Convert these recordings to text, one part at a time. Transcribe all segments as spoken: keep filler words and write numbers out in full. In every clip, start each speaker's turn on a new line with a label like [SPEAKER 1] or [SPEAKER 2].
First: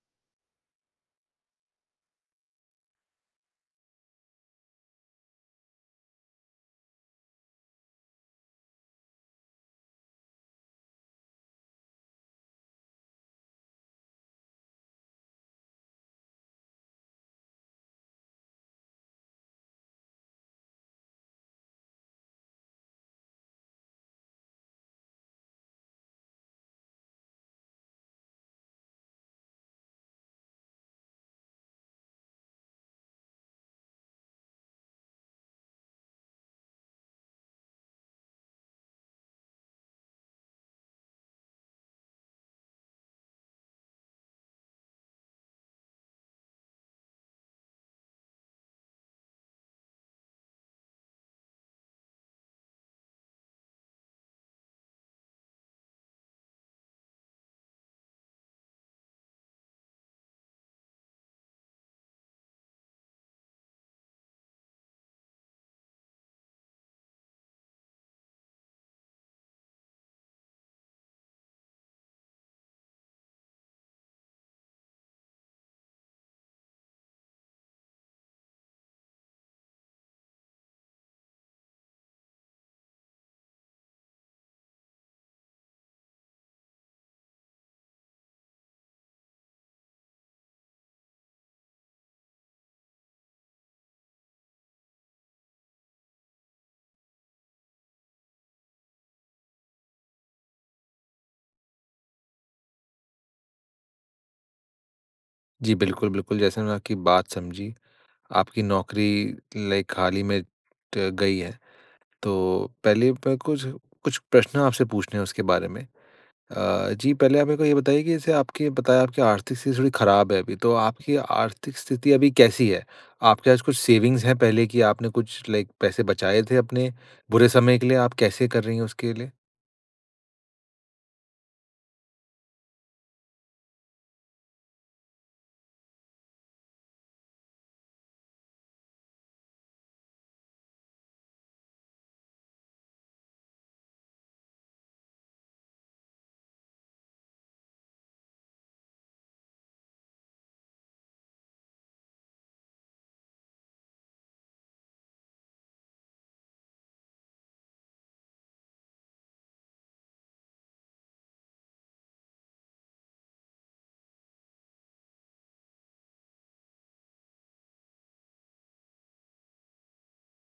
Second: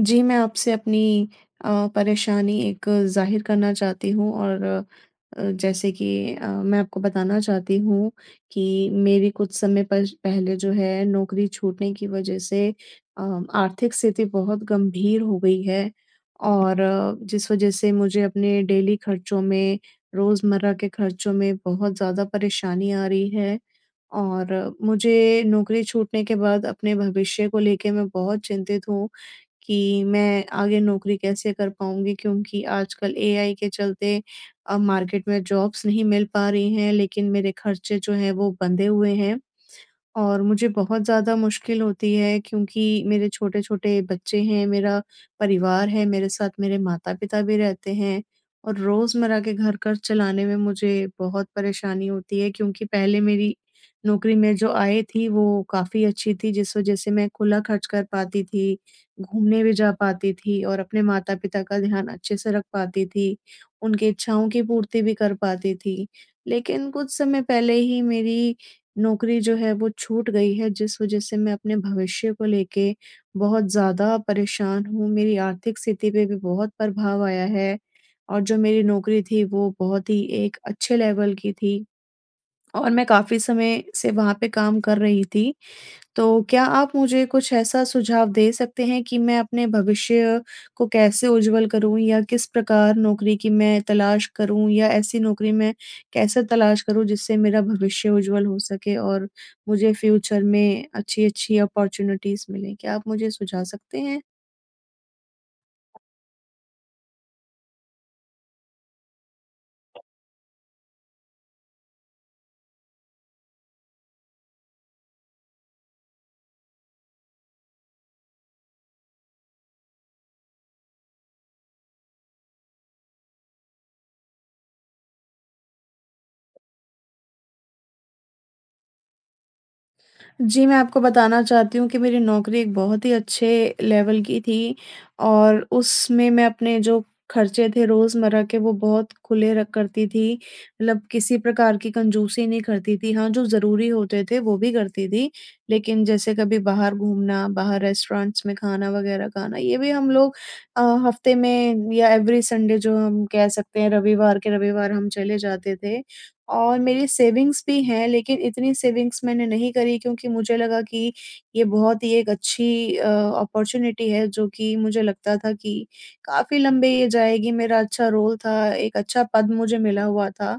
[SPEAKER 1] जी मैं आपसे अपनी अ, परेशानी एक ज़ाहिर करना चाहती हूँ और अ, जैसे कि अ, मैं आपको बताना चाहती हूँ कि मेरी कुछ समय पर पहले जो है नौकरी छूटने की वजह से अ, आर्थिक स्थिति बहुत गंभीर हो गई है। और जिस वजह से मुझे अपने डेली खर्चों में, रोज़मर्रा के खर्चों में बहुत ज़्यादा परेशानी आ रही है। और मुझे नौकरी छूटने के बाद अपने भविष्य को लेके मैं बहुत चिंतित हूँ कि मैं आगे नौकरी कैसे कर पाऊँगी? क्योंकि आजकल एआई के चलते अब मार्केट में जॉब्स नहीं मिल पा रही हैं लेकिन मेरे खर्चे जो हैं, वो बंधे हुए हैं। और मुझे बहुत ज़्यादा मुश्किल होती है क्योंकि मेरे छोटे-छोटे बच्चे हैं, मेरा परिवार है मेरे साथ, मेरे माता-पिता भी रहते हैं। और रोज़मर्रा के घर खर्च चलाने में मुझे बहुत परेशानी होती है क्योंकि पहले मेरी नौकरी में जो आय थी वो काफ़ी अच्छी थी जिस वजह से मैं खुला खर्च कर पाती थी, घूमने भी जा पाती थी और अपने माता-पिता का ध्यान अच्छे से रख पाती थी। उनकी इच्छाओं की पूर्ति भी कर पाती थी। लेकिन कुछ समय पहले ही मेरी नौकरी जो है वो छूट गई है जिस वजह से मैं अपने भविष्य को लेके बहुत ज़्यादा परेशान हूँ, मेरी आर्थिक स्थिति पे भी बहुत प्रभाव आया है। और जो मेरी नौकरी थी वो बहुत ही एक अच्छे लेवल की थी और मैं काफ़ी समय से वहाँ पे काम कर रही थी। तो क्या आप मुझे कुछ ऐसा सुझाव दे सकते हैं कि मैं अपने भविष्य को कैसे उज्ज्वल करूँ या किस प्रकार नौकरी की मैं तलाश करूँ या ऐसी नौकरी में कैसे तलाश करूँ जिससे मेरा भविष्य उज्ज्वल हो सके? और मुझे फ्यूचर में अच्छी-अच्छी अपॉर्च्युनिटीज़ मिलें। क्या आप मुझे सुझाव सकते हैं?
[SPEAKER 2] जी, बिल्कुल, बिल्कुल। जैसे मैंने आपकी बात समझी। आपकी नौकरी लाइक हाल ही में त गई है। तो पहले प कुछ, कुछ प्रश्न आपसे पूछने हैं उसके बारे में। अ, जी पहले आप मेरे को ये बताइए कि जैसे आपके बताया आपकी आर्थिक स्थिति थोड़ी खराब है अभी तो आपकी आर्थिक स्थिति अभी कैसी है? आपके पास कुछ सेविंग्स है पहले की आपने कुछ लाइक पैसे बचाए थे अपने बुरे समय के लिए आप कैसे कर रही हैं उसके लिए?
[SPEAKER 1] जी, मैं आपको बताना चाहती हूँ कि मेरी नौकरी एक बहुत ही अच्छे लेवल की थी। और उसमें मैं अपने जो खर्चे थे रोज़मर्रा के वो बहुत खुले र करती थी। मतलब किसी प्रकार की कंजूसी नहीं करती थी हाँ, जो ज़रूरी होते थे वो भी करती थी। लेकिन जैसे कभी बाहर घूमना, बाहर रेस्टोरेंट्स में खाना वग़ैरह खाना ये भी हम लोग अ, हफ़्ते में या एवरी संडे जो हम कह सकते हैं रविवार के रविवार हम चले जाते थे। और मेरी सेविंग्स भी हैं लेकिन इतनी सेविंग्स मैंने नहीं करी क्योंकि मुझे लगा कि ये बहुत ही एक अच्छी अ, अपॉर्च्युनिटी है जो कि मुझे लगता था कि काफ़ी लंबे ये जाएगी मेरा अच्छा रोल था एक अच्छा पद मुझे मिला हुआ था।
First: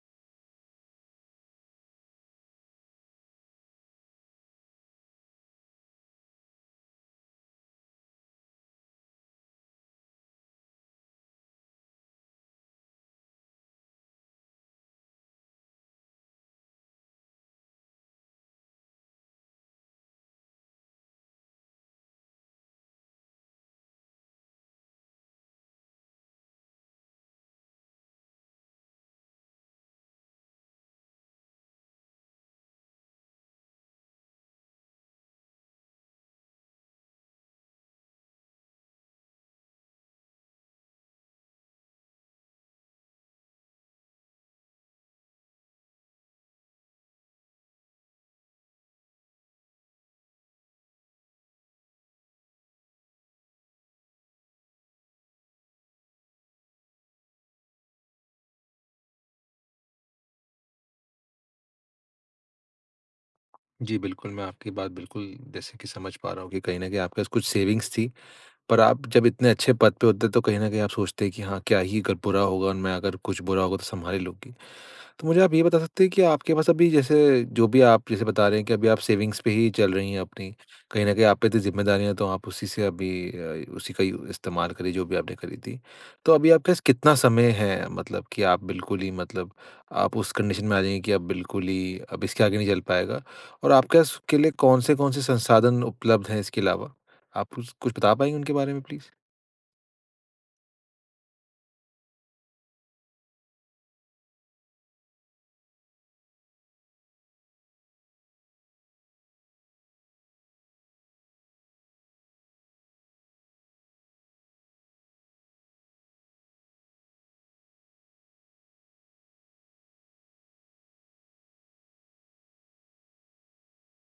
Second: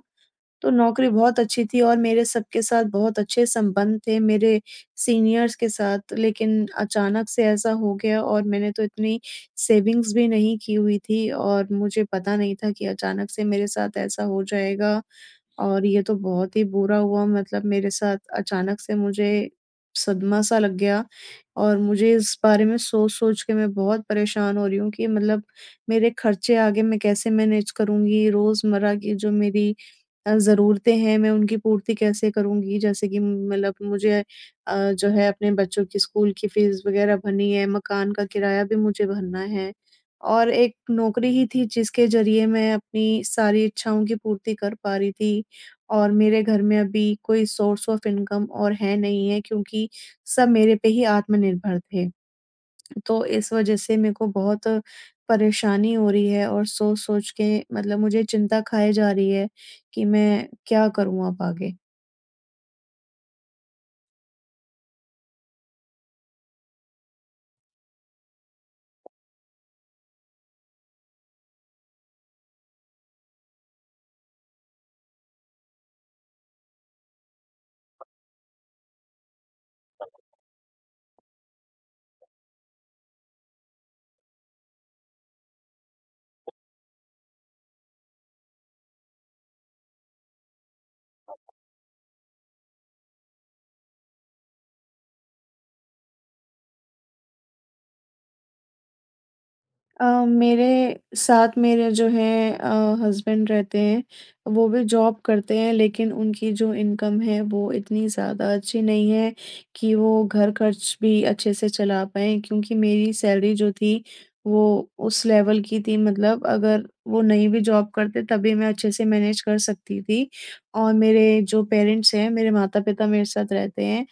[SPEAKER 1] तो नौकरी बहुत अच्छी थी और मेरे सबके साथ बहुत अच्छे संबंध थे मेरे सीनियर्स के साथ लेकिन अचानक से ऐसा हो गया और मैंने तो इतनी सेविंग्स भी नहीं की हुई थी और मुझे पता नहीं था कि अचानक से मेरे साथ ऐसा हो जाएगा। और ये तो बहुत ही बुरा हुआ मतलब मेरे साथ अचानक से मुझे सदमा-सा लग गया और मुझे इस बारे में सोच-सोच के मैं बहुत परेशान हो रही हूँ कि मतलब मेरे खर्चे आगे मैं कैसे मैनेज करूँगी रोज़मर्रा की जो मेरी अ, ज़रूरतें हैं मैं उनकी पूर्ति कैसे करूँगी? जैसे कि मतलब मुझे अ, जो है अपने बच्चों की स्कूल की फीस वग़ैरह भरनी है, मकान का किराया भी मुझे भरना है। और एक नौकरी ही थी जिसके ज़रिए मैं अपनी सारी इच्छाओं की पूर्ति कर पा रही थी और मेरे घर में अभी कोई सोर्स ऑफ इनकम और है नहीं है क्योंकि सब मेरे पे ही आत्मनिर्भर थे। तो इस वजह से मेरे को बहुत परेशानी हो रही है और सोच-सोच के मतलब मुझे चिंता खाए जा रही है कि मैं क्या करूँ अब आगे?
[SPEAKER 2] जी, बिल्कुल मैं आपकी बात बिल्कुल, जैसे कि समझ पा रहा हूँ कि कहीं न कहीं आपके पास कुछ सेविंग्स थी। पर आप जब इतने अच्छे पद पे होते हैं, तो कहीं न कहीं आप सोचते हैं कि हाँ, क्या ही अगर बुरा होगा और मैं अगर कुछ बुरा होगा, तो सँभाल ही लूँगी। तो मुझे आप ये बता सकते हैं कि आपके पास अभी जैसे, जो भी आप जैसे बता रहे हैं, कि अभी आप सेविंग्स पे ही चल रही हैं, अपनी। कहीं न कहीं आप पे इतनी ज़िम्मेदारियाँ है, तो आप उसी से अभी अ, उसी का यू इस्तेमाल करिए, जो भी आपने करी थी। तो अभी आपके पास कितना समय है, मतलब कि आप बिल्कुल ही मतलब आप उस कंडीशन में आ जाएँगी कि अब बिल्कुल ही अब इसके आगे नहीं चल पाएगा। और आपके पास उसके लिए कौन-से कौन-से संसाधन उपलब्ध हैं, इसके अलावा? आप कुस कुछ बता पाएँगे उनके बारे में प्लीज़?
[SPEAKER 1] अ, मेरे साथ मेरे जो हैं अ, हस्बैंड रहते हैं। वो भी जॉब करते हैं, लेकिन उनकी जो इनकम है, वो इतनी ज़्यादा अच्छी नहीं है, कि वो घर ख़र्च भी अच्छे से चला पाएँ। क्योंकि मेरी सैलरी जो थी, वो उस लेवल की थी मतलब अगर वो नहीं भी जॉब करते तभी मैं अच्छे से मैनेज़ कर सकती थी। और मेरे जो पेरेंट्स हैं, मेरे माता-पिता मेरे साथ रहते हैं।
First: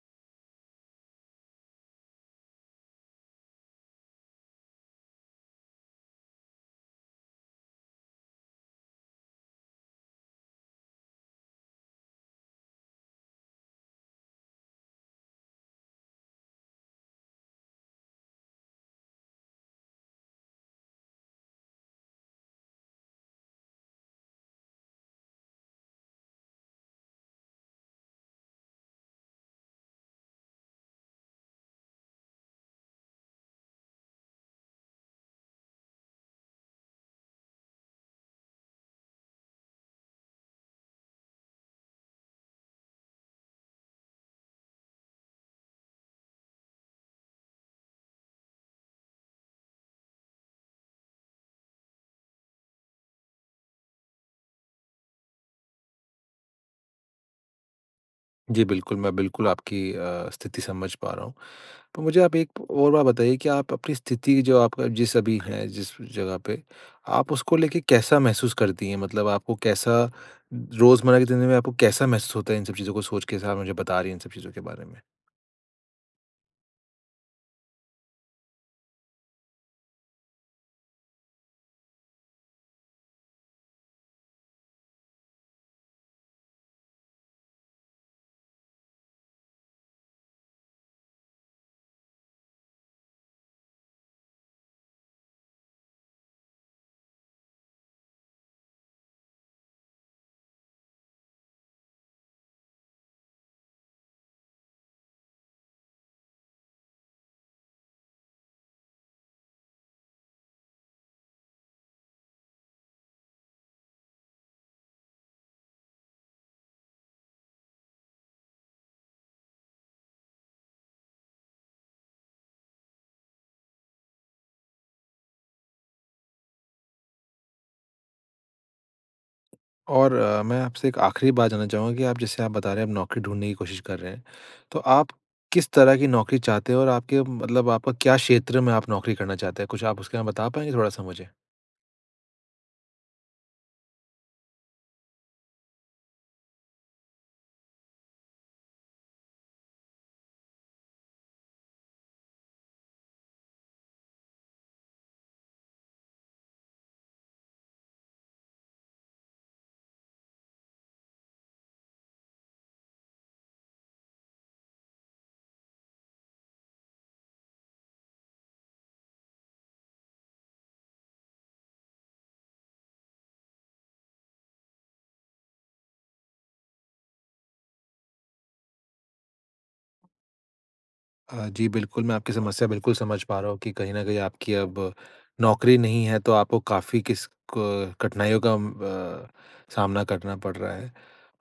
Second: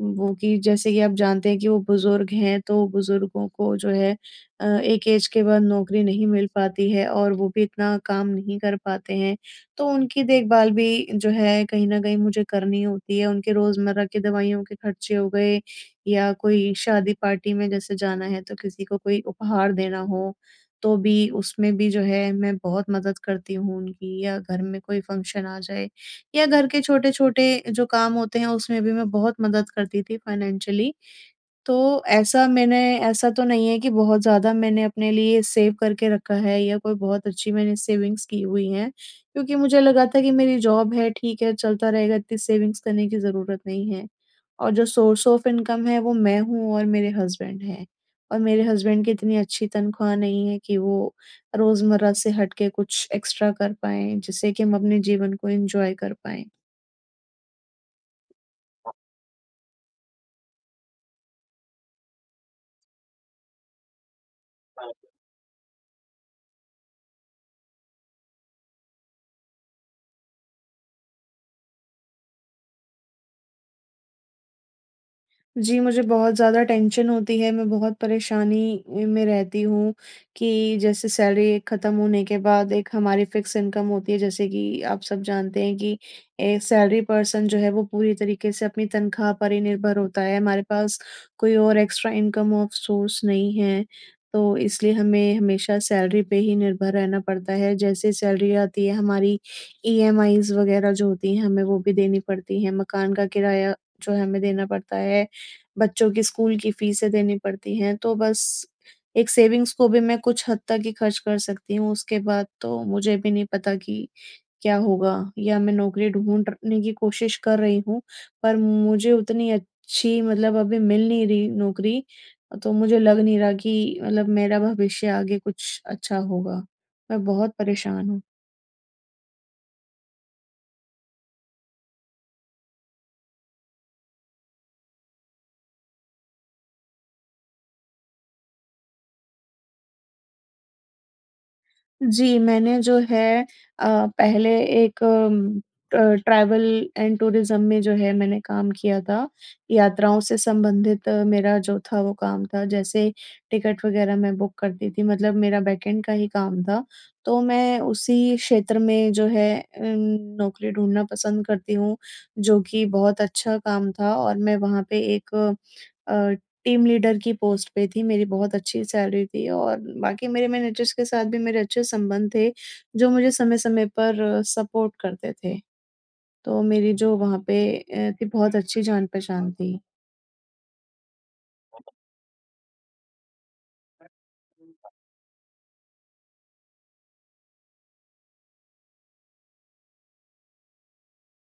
[SPEAKER 1] वो कि जैसे कि, आप जानते हैं कि वो बुजुर्ग हैं, तो बुज़ुर्गों को जो है अ, एक ऐज़ के बाद नौकरी नहीं मिल पाती है और वो भी इतना काम नहीं कर पाते हैं। तो उनकी देखभाल भी जो है कहीं न कहीं मुझे करनी होती है, उनके रोज़मर्रा की दवाइयों के ख़र्चे हो गए या कोई शादी, पार्टी में जैसे जाना है तो किसी को कोई उपहार देना हो, तो भी उसमें भी जो है मैं बहुत मदद करती हूँ उनकी। या घर में कोई फ़ंक्शन आ जाए या घर के छोटे-छोटे जो काम होते हैं, उसमें भी मैं बहुत मदद करती थी फ़ाइनेंशियली। तो, ऐसा मैंने ऐसा तो नहीं है कि बहुत ज़्यादा मैंने अपने लिए सेव करके रखा है या कोई बहुत अच्छी मैंने सेविंग्स की हुई हैं। क्योंकि मुझे लगा था कि मेरी जॉब है, ठीक है, चलता रहेगा इतनी सेविंग्स करने की ज़रूरत नहीं है। और जो सोर्स ऑफ इनकम है, वो मैं हूँ और मेरे हस्बैंड हैं। और मेरे हस्बैंड की इतनी अच्छी तनख्वाह नहीं है कि वो रोज़मर्रा से हट के कुछ एक्स्ट्रा कर पाएँ, जिससे कि हम अपने जीवन को एन्जॉय कर पाएँ।
[SPEAKER 2] जी, बिल्कुल। मैं बिल्कुल आपकी अ, स्थिति समझ पा रहा हूँ। तो मुझे आप एक और बात बताइए कि आप अपनी स्थिति जो आपका जिस अभी हैं, जिस जगह पे, आप उसको लेके कैसा महसूस करती हैं? मतलब आपको कैसा रोज़मर्रा की ज़िंदगी में आपको कैसा महसूस होता है इन सब चीज़ों को सोच के, जैसा आप मुझे बता रही हैं इन सब चीज़ों के बारे में?
[SPEAKER 1] जी, मुझे बहुत ज़्यादा टेंशन होती है, मैं बहुत परेशानी उ, में रहती हूँ कि जैसे सैलरी एक खत्म होने के बाद एक हमारी फिक्स इनकम होती है जैसे कि आप सब जानते हैं कि ए सैलरी पर्सन जो है वो पूरी तरीके से अपनी तनख़्वाह पर ही निर्भर होता है, हमारे पास कोई और एक्स्ट्रा इनकम ऑफ सोर्स नहीं है। तो इसलिए हमें, हमेशा सैलरी पे ही निर्भर रहना पड़ता है, जैसे ही सैलरी आती है हमारी ईएमआईस वग़ैरह जो होती है, हमें वो भी देनी पड़ती है, मकान का किराया जो है, हमें देना पड़ता है। बच्चों की स्कूल की फीसें देनी पड़ती हैं, तो बस एक सेविंग्स को भी मैं कुछ हद तक ही खर्च कर सकती हूँ, उसके बाद तो मुझे भी नहीं पता कि क्या होगा? या मैं नौकरी ढूँढ रखने की कोशिश कर रही हूँ। पर मुझे उतनी अच्छी मतलब अभी मिल नहीं रही नौकरी अ, तो मुझे लग नहीं रहा कि मतलब मेरा भविष्य आगे कुछ अच्छा होगा। मैं बहुत परेशान हूँ।
[SPEAKER 2] और अ, मैं आपसे एक आखिरी बात जानना चाहूँगा कि आप जैसे आप बता रहे हैं, आप नौकरी ढूँढने की कोशिश कर रहे हैं, तो आप किस तरह की नौकरी चाहते हो? और आपके, मतलब आपका क्या क्षेत्र में आप नौकरी करना चाहते हैं? कुछ आप उसके में बता पाएँगे थोड़ा-सा मुझे?
[SPEAKER 1] जी। मैंने जो है अ, पहले एक अ, ट्रैवल एंड टूरिज्म में जो है मैंने काम किया था, यात्राओं से संबंधित मेरा जो था वो काम था, जैसे टिकट वग़ैरह मैं बुक करती थी, मतलब मेरा बैकएंड का ही काम था। तो मैं उसी क्षेत्र मैं जो है अ, नौकरी ढूँढना पसंद करती हूँ। जो कि बहुत अच्छा काम था और मैं वहाँ पे एक अ, टीम लीडर की पोस्ट पे थी। मेरी बहुत अच्छी सैलरी थी और बाकी मेरे मैनेजर्स के साथ भी मेरे अच्छे संबंध थे, जो मुझे समय-समय पर सपोर्ट करते थे। तो मेरी जो वहाँ पे ए बहुत अच्छी जान-पहचान थी।
[SPEAKER 2] अ, जी बिल्कुल। मैं आपकी समस्या बिल्कुल समझ पा रहा हूँ कि कहीं न कहीं आपकी अब, नौकरी नहीं है, तो आपको काफ़ी किस क कठिनाइयों का अम अ, सामना करना पड़ रहा है।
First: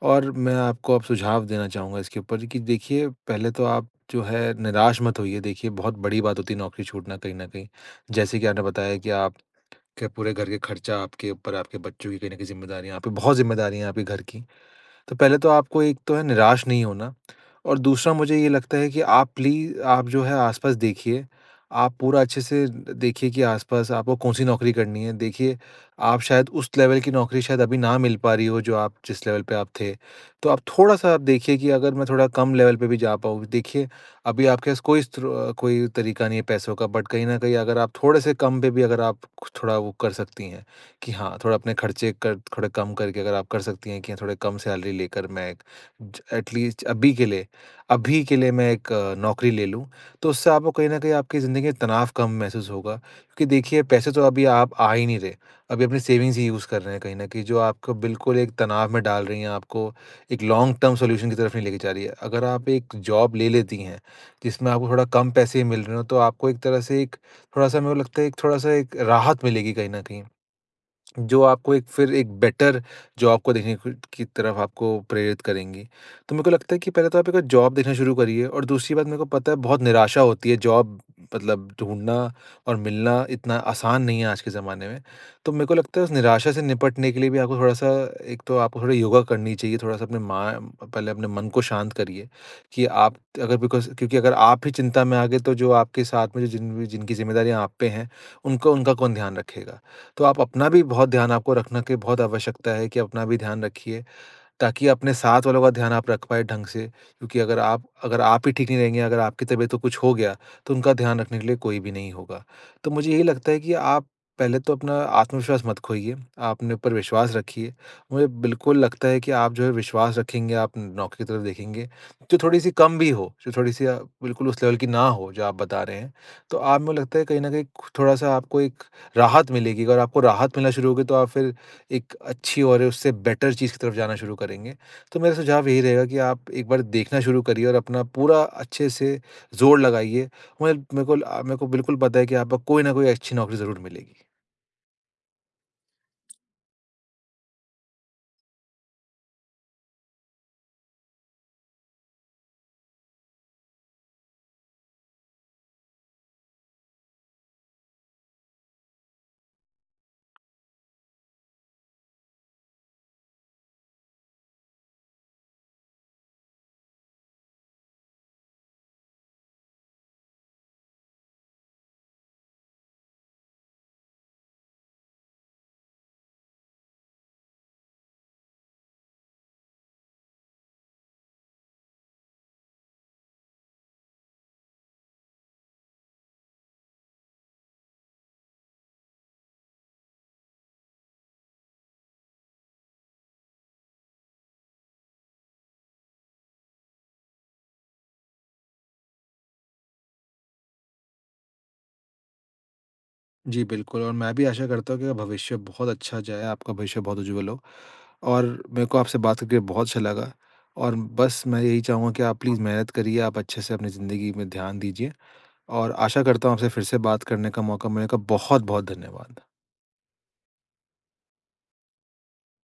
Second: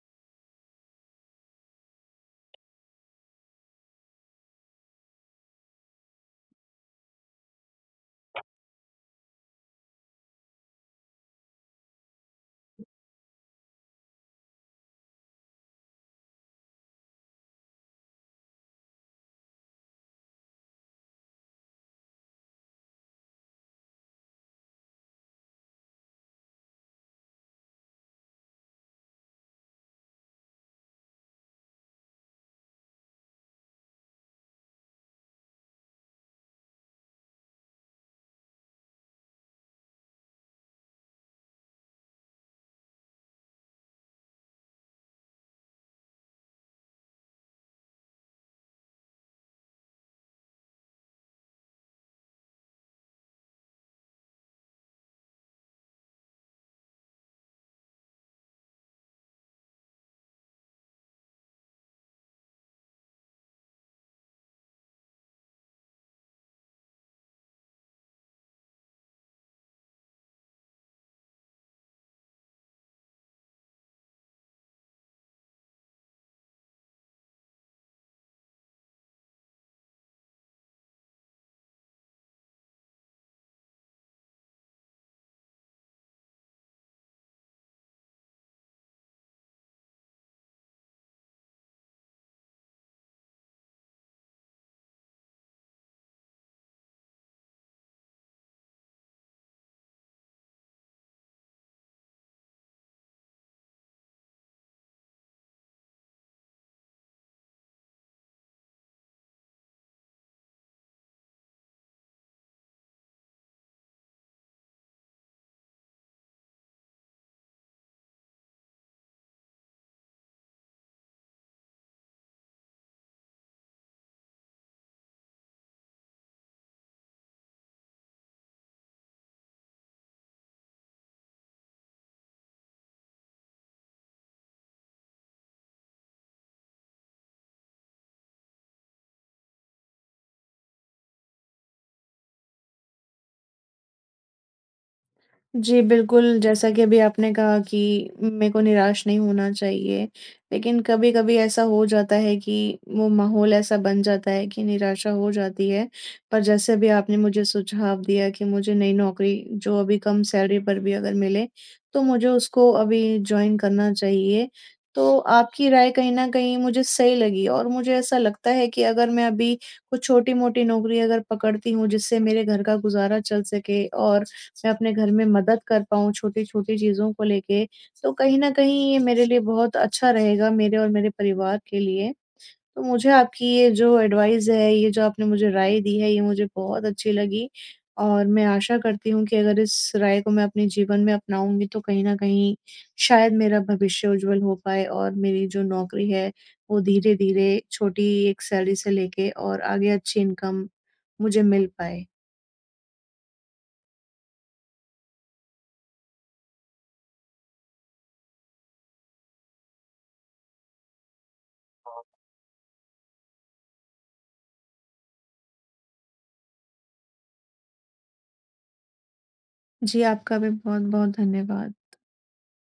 [SPEAKER 2] और मैं आपको अब सुझाव देना चाहूँगा इसके ऊपर, कि देखिए, पहले तो आप जो है निराश मत होइए देखिए बहुत बड़ी बात होती है नौकरी छूटना कहीं न कहीं। जैसे कि आपने बताया कि आप के पूरे घर के खर्चा आपके ऊपर है, आपके बच्चों की कहीं न कहीं ज़िम्मेदारियाँ आप पे बहुत ज़िम्मेदारियाँ हैं आपके घर की। तो पहले तो आपको एक तो है निराश नहीं होना, और दूसरा मुझे ये लगता है कि आप प्ली आप जो है आस-पास देखिए, आप पूरा अच्छे से द देखिए कि आस-पास आपको कौन-सी नौकरी करनी है, देखिए आप शायद उस लेवल की नौकरी शायद अभी ना मिल पा रही हो, जो आप जिस लेवल पे आप थे। तो आप थोड़ा-सा आप देखिए कि अगर मैं थोड़ा कम लेवल पे भी जा पाऊँ। देखिए अभी आपके पास कोई स्रो कोई तरीका नहीं है पैसों का बट कहीं न कहीं अगर आप थोड़े से कम पे भी अगर आप थोड़ा वो कर सकती हैं, कि हाँ थोड़ा अपने खर्चे कर थोड़े कम करके अगर आप कर सकती हैं कि हाँ, थोड़ी कम सैलरी लेकर मैं एक, ज एटलीस्ज अभी के लिए अभी के लिए मैं एक नौकरी ले लूँ। तो उससे आपको कहीं न कहीं आपकी ज़िंदगी में तनाव कम महसूस होगा, क्योंकि देखिए पैसे तो अभी आप आ ही नहीं रहे। अभी अपनी सेविंग्स ही यूज़ कर रहे हैं कहीं न कहीं, जो आपको बिल्कुल एक तनाव में डाल रही हैं, आपको एक लॉन्ग टर्म सॉल्यूशन की तरफ नहीं लेके जा रही है। अगर आप एक जॉब ले लेती हैं, जिसमें आपको थोड़ा कम पैसे ही मिल रहे हों, तो आपको एक तरह से एक थोड़ा-सा मेरे को लगता है, थोड़ा-सा एक राहत मिलेगी कहीं न कहीं। जो आपको एक फिर एक बेटर जॉब को देखने कु की तरफ आपको प्रेरित करेंगी। तो मेरे को लगता है कि पहले तो आप एक जॉब देखना शुरू करिए और दूसरी बात मेरे को पता है बहुत निराशा होती है जॉब मतलब, ढूँढना और मिलना इतना आसान नहीं है आज के ज़माने में। तो मेरे को लगता है उस निराशा से निपटने के लिए भी, आपको थोड़ा-सा एक तो आपको थोड़ा योगा करनी चाहिए, थोड़ा-सा अपने मा पहले अपने मन को शांत करिए, कि आप अगर बिकॉज़ क्योंकि अगर आप ही चिंता में आ गए, तो जो आपके साथ में जो जिन जिनकी जिम्मेदारियाँ आप पे हैं, उनको उनका कौन ध्यान रखेगा? तो आप अपना भी बहुत ध्यान आपको रखना की बहुत आवश्यकता है, कि अपना भी ध्यान रखिए। ताकि अपने साथ वालों का ध्यान आप रख पाए ढँग से, क्योंकि अगर आप अगर आप ही ठीक नहीं रहेंगे, अगर आपकी तबीयत तो कुछ हो गया तो उनका ध्यान रखने के लिए कोई भी नहीं होगा। तो मुझे यही लगता है कि आप पहले तो अपना आत्मविश्वास मत खोइए, आप अपने ऊपर विश्वास रखिए। मुझे बिल्कुल लगता है कि आप जो है विश्वास रखेंगे, आप नौकरी की तरफ देखेंगे, जो थोड़ी-सी कम भी हो, जो थोड़ी-सी अ, बिल्कुल उस लेवल की ना हो जो आप बता रहे हैं। तो आप मुझे लगता है कहीं न कहीं कु थोड़ा-सा आपको एक राहत मिलेगी, अगर आपको राहत मिलना शुरू होगी, तो आप फिर, एक अच्छी और उससे बेटर चीज़ की तरफ जाना शुरू करेंगे। तो मेरा सुझाव यही रहेगा कि आप, एक बार देखना शुरू करिए और अपना पूरा अच्छे से ज़ोर लगाइए। [unintelligible] मेरे को अ, मेरे को बिल्कुल पता है कि आपको कोई ना कोई अच्छी नौकरी ज़रूर मिलेगी।
[SPEAKER 1] जी। बिल्कुल, जैसा कि अभी आपने कहा कि मेरे को निराश नहीं होना चाहिए, लेकिन कभी-कभी ऐसा हो जाता है कि वो माहौल ऐसा बन जाता है कि निराशा हो जाती है। पर जैसे अभी आपने मुझे सुझाव दिया कि मुझे नई नौकरी, जो अभी कम सैलरी पर भी अगर मिले तो मुझे उसको अभी जॉइन करना चाहिए। तो आपकी राय कहीं न कहीं मुझे सही लगी और मुझे ऐसा लगता है कि अगर मैं अभी कुछ छोटी-मोटी नौकरी अगर पकड़ती हूँ जिससे मेरे घर का गुज़ारा चल सके और मैं अपने घर में मदद कर पाऊँ, छोटी-छोटी चीज़ों को लेके। तो कहीं न कहीं ये मेरे लिए बहुत अच्छा रहेगा मेरे और मेरे परिवार के लिए। तो मुझे आपकी ये जो एडवाइस है, ये जो आपने मुझे राय दी है ये मुझे बहुत अच्छी लगी। और मैं आशा करती हूँ कि अगर इस राय को मैं अपने जीवन में अपनाऊँगी तो कहीं न कहीं शायद मेरा भविष्य उज्ज्वल हो पाए और मेरी जो नौकरी है वो धीरे-धीरे छोटी एक सैलरी से लेके और आगे अच्छी इनकम मुझे मिल पाए।
[SPEAKER 2] जी, बिल्कुल और मैं भी आशा करता हूँ कि भविष्य बहुत अच्छा जाए, आपका भविष्य बहुत उज्ज्वल हो और मैं को आपसे बात करके बहुत अच्छा लगा। और बस मैं यही
[SPEAKER 1] हाँ।
[SPEAKER 2] चाहूँगा कि आप प्लीज़ मेहनत करिए, आप अच्छे से अपनी ज़िंदगी में ध्यान दीजिए। और आशा करता हूँ आपसे फ़िर से बात करने का मौका मिलेगा, बहुत-बहुत धन्यवाद।
[SPEAKER 1] जी, आपका भी बहुत-बहुत धन्यवाद।